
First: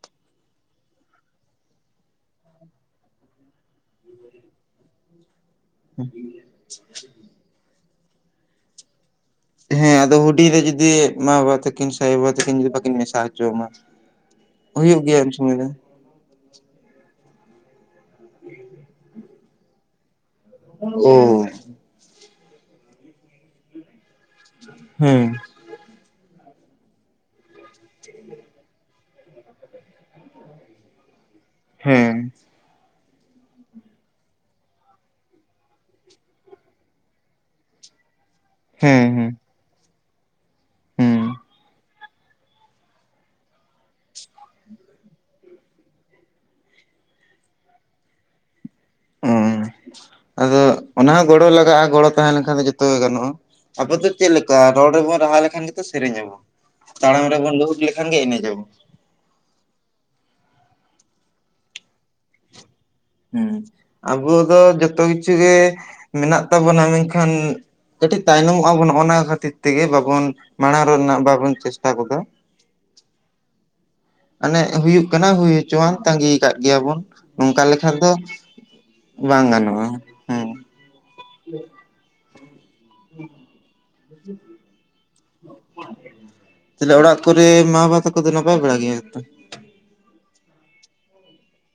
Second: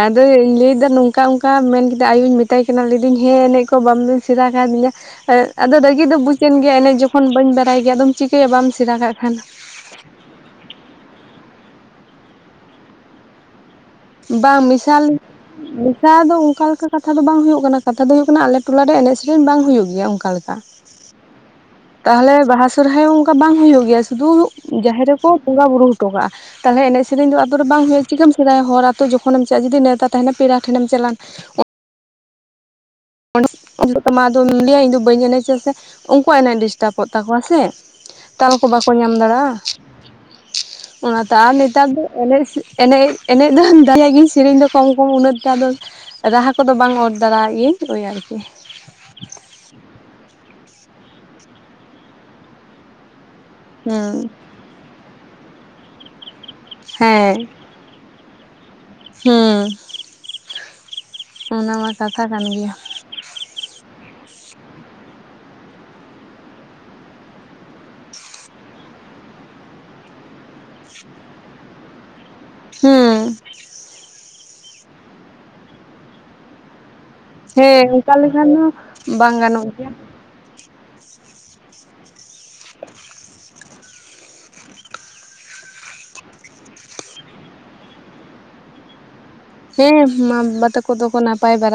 ᱟᱫᱚᱧ ᱞᱟᱹᱭᱫᱟ, ᱱᱚᱝᱠᱟ ᱚᱱᱠᱟ ᱢᱮᱱ ᱠᱮᱫᱟ ᱟᱭᱩᱧ ᱢᱮᱛᱟᱭ ᱠᱟᱱᱟ ᱾ᱞᱟᱹᱭ ᱫᱟᱹᱧ ᱦᱮᱸ ᱮᱱᱮᱡᱽ ᱠᱚ ᱵᱟᱢ ᱥᱮᱬᱟ ᱠᱟᱣ ᱫᱤᱧᱟ᱾ ᱟᱫᱚ ᱨᱟᱹᱜᱤ ᱫᱚ ᱵᱩᱡᱮᱱ ᱜᱮᱭᱟ ᱮᱱᱮᱡᱽ ᱡᱚᱠᱷᱚᱱ ᱵᱟᱹᱧ ᱵᱟᱲᱟᱭ ᱜᱮᱭᱟ᱾ ᱟᱫᱚᱢ ᱪᱤᱠᱟᱹᱭᱟ ᱵᱟᱢ ᱥᱮᱬᱟ ᱠᱟᱜ ᱠᱷᱟᱱ᱾ ᱦᱮᱸ, ᱟᱫᱚ ᱦᱩᱰᱤᱧ ᱨᱮ ᱡᱩᱫᱤ ᱢᱟ ᱵᱟᱵᱟ ᱛᱟᱹᱠᱤᱱ ᱥᱮ ᱟᱭᱳ ᱵᱟᱵᱟ ᱛᱟᱹᱠᱤᱱ᱾ ᱡᱩᱫᱤ ᱵᱟᱹᱠᱤᱱ ᱢᱮᱥᱟ ᱦᱚᱪᱚᱣᱟᱢᱟ᱾ ᱵᱟᱝ ᱦᱩᱭᱩᱜ [UNINTELLIGIBLE] ᱜᱮᱭᱟ ᱩᱱ ᱥᱚᱢᱚᱭ ᱫᱚ ᱠᱟᱛᱷᱟ ᱫᱚ ᱚᱱᱠᱟ ᱞᱮᱠᱟ ᱠᱟᱛᱷᱟ ᱫᱚ ᱵᱟᱝ ᱦᱩᱭᱩᱜ ᱠᱟᱱᱟ᱾ ᱠᱟᱛᱷᱟ ᱫᱚ ᱦᱩᱭᱩᱜ ᱠᱟᱱᱟ ᱟᱞᱮ ᱴᱚᱞᱟ ᱨᱮ ᱮᱱᱮᱡᱽ ᱥᱮᱨᱮᱧ ᱵᱟᱝ ᱦᱩᱭᱩᱜ ᱜᱮᱭᱟ ᱚᱱᱠᱟ ᱞᱮᱠᱟ᱾ ᱦᱩᱸ ᱛᱟᱦᱚᱞᱮ ᱵᱟᱦᱟ, ᱥᱚᱨᱦᱟᱭ ᱦᱚᱸ ᱚᱱᱠᱟ ᱵᱟᱝ ᱦᱩᱭᱩᱜ ᱜᱮᱭᱟ᱾ ᱥᱩᱫᱷᱩ ᱡᱟᱦᱮᱨ ᱨᱮᱠᱚ ᱦᱮᱸ ᱵᱚᱸᱜᱟ ᱵᱩᱨᱩ ᱦᱚᱴᱚ ᱠᱟᱜᱼᱟ᱾ ᱛᱟᱦᱚᱞᱮ ᱮᱱᱮᱡ ᱥᱮᱨᱮᱧ ᱫᱚ ᱟᱛᱳ ᱨᱮ ᱵᱟᱝ ᱦᱳᱭᱳᱜᱼᱟ, ᱪᱤᱠᱟᱹᱢ ᱥᱮᱬᱟᱭᱟ? ᱦᱚᱲ ᱟᱛᱳ ᱡᱚᱠᱷᱚᱱᱮᱢ ᱪᱟᱜᱼᱟ ᱡᱩᱫᱤ ᱱᱮᱶᱛᱟ ᱛᱟᱦᱮᱱᱟ ᱯᱮᱲᱟ ᱴᱷᱮᱱᱮᱢ ᱪᱟᱞᱟᱜᱼᱟ᱾ [UNINTELLIGIBLE] ᱦᱮᱸ᱾ ᱚᱸᱰᱮ [UNINTELLIGIBLE] ᱛᱟᱢᱟ ᱟᱫᱚᱢ ᱞᱟᱹᱭᱟ ᱤᱧᱫᱚ ᱵᱟᱹᱧ ᱮᱱᱮᱡᱟ ᱥᱮ, ᱩᱱᱠᱩᱣᱟᱜ ᱮᱱᱮᱡ ᱰᱤᱥᱴᱟᱵᱚᱜ ᱛᱟᱠᱚᱣᱟ ᱥᱮ᱾ ᱛᱟᱞ ᱠᱚ ᱵᱟᱠᱚ ᱦᱮᱸ ᱧᱟᱢ ᱦᱮᱸ ᱫᱟᱲᱮᱜᱼᱟ᱾ ᱦᱮᱸ ᱚᱱᱟᱛᱮ ᱟᱨ ᱱᱮᱛᱟᱨ ᱫᱚ ᱮᱱᱮᱡ ᱮᱱᱮᱡ ᱮᱱᱮᱡ ᱫᱚ ᱫᱚᱧ ᱫᱟᱲᱮᱭᱟᱜ ᱜᱮᱭᱟᱧ ᱥᱮᱨᱮᱧ ᱫᱚ ᱠᱚᱢ ᱠᱚᱢ ᱩᱱᱟᱹᱜ ᱴᱟ ᱫᱚ ᱨᱟᱦᱟ ᱠᱚᱫᱚ ᱵᱟᱝ ᱚᱨ ᱫᱟᱨᱟᱭᱟᱜ ᱜᱤᱭᱟᱹᱧ ᱳᱭ ᱟᱨᱠᱤ᱾ ᱚᱸ ᱟᱫᱚ ᱚᱱᱟ ᱦᱚᱸ ᱜᱚᱲᱚ ᱞᱟᱜᱟᱜᱼᱟ, ᱜᱚᱲᱚ ᱛᱟᱦᱮᱸ ᱞᱮᱱᱠᱷᱟᱱ ᱫᱚ ᱡᱚᱛᱚ ᱜᱮ ᱜᱟᱱᱚᱜᱼᱟ᱾ ᱟᱵᱚ ᱫᱚ ᱦᱩᱸ ᱪᱮᱫ ᱞᱮᱠᱟ? ᱨᱚᱲ ᱨᱮᱵᱚᱱ ᱨᱟᱦᱟ ᱞᱮᱠᱷᱟᱱ ᱜᱮᱛᱚ ᱥᱮᱨᱮᱧ ᱟᱵᱚᱱ ᱛᱟᱲᱟᱢ ᱦᱮᱸ ᱨᱮᱵᱚᱱ ᱞᱩᱦᱩᱠ ᱞᱮ ᱠᱷᱟᱱ ᱜᱮ ᱮᱱᱮᱡ ᱟᱵᱚ ᱾ ᱦᱩᱸ ᱚᱱᱟ ᱢᱟ ᱠᱟᱛᱷᱟ ᱠᱟᱱ ᱜᱮᱭᱟ᱾ ᱦᱩᱸ ᱟᱵᱚ ᱫᱚ ᱡᱚᱛᱚ ᱠᱤᱪᱷᱩ ᱜᱮ ᱢᱮᱱᱟᱜ ᱛᱟᱵᱚᱱᱟ, ᱢᱮᱱᱠᱷᱟᱱ ᱠᱟᱹᱴᱤᱡ ᱛᱟᱭᱱᱚᱢᱚᱜ ᱟᱵᱚᱱ ᱱᱚᱜᱼᱚᱱᱟ ᱠᱷᱟᱹᱛᱤᱨ ᱛᱮᱜᱮ ᱵᱟᱵᱚᱱ ᱢᱟᱬᱟᱝ ᱨᱮᱱᱟᱜ ᱵᱟᱵᱚᱱ ᱪᱮᱥᱴᱟ ᱜᱚᱫᱟ᱾ ᱦᱩᱸᱻ᱾ ᱢᱟᱱᱮ ᱦᱩᱭᱩᱜ ᱠᱟᱱᱟ ᱦᱩᱭ ᱦᱚᱪᱚᱣᱟᱱ, ᱛᱟᱸᱜᱤᱭ ᱠᱟᱫ ᱜᱮᱭᱟ ᱵᱚᱱ᱾ ᱚᱱᱠᱟ ᱦᱮᱸ ᱞᱮᱠᱷᱟᱱ ᱫᱚ ᱚᱱᱠᱟ ᱞᱮᱠᱷᱟᱱ ᱦᱚᱸ ᱵᱟᱝ ᱜᱟᱱᱚᱜ ᱜᱟᱱᱚᱜᱼᱟ᱾ ᱜᱮᱭᱟ ᱦᱮᱸ [INAUDIBLE] [INAUDIBLE] [INAUDIBLE] ᱪᱮᱞᱮ ᱚᱲᱟᱜ ᱠᱚᱨᱮ ᱢᱟ ᱵᱟᱵᱟ ᱛᱟᱠᱚ ᱫᱚ ᱱᱟᱯᱟᱭ ᱵᱟᱲᱟ ᱜᱮᱭᱟ ᱠᱚ ᱛᱚ? ᱦᱮᱸ ᱢᱟ ᱵᱟᱵᱟ ᱛᱟᱠᱚ ᱫᱚᱠᱚ ᱱᱟᱯᱟᱭ ᱵᱟᱨᱟ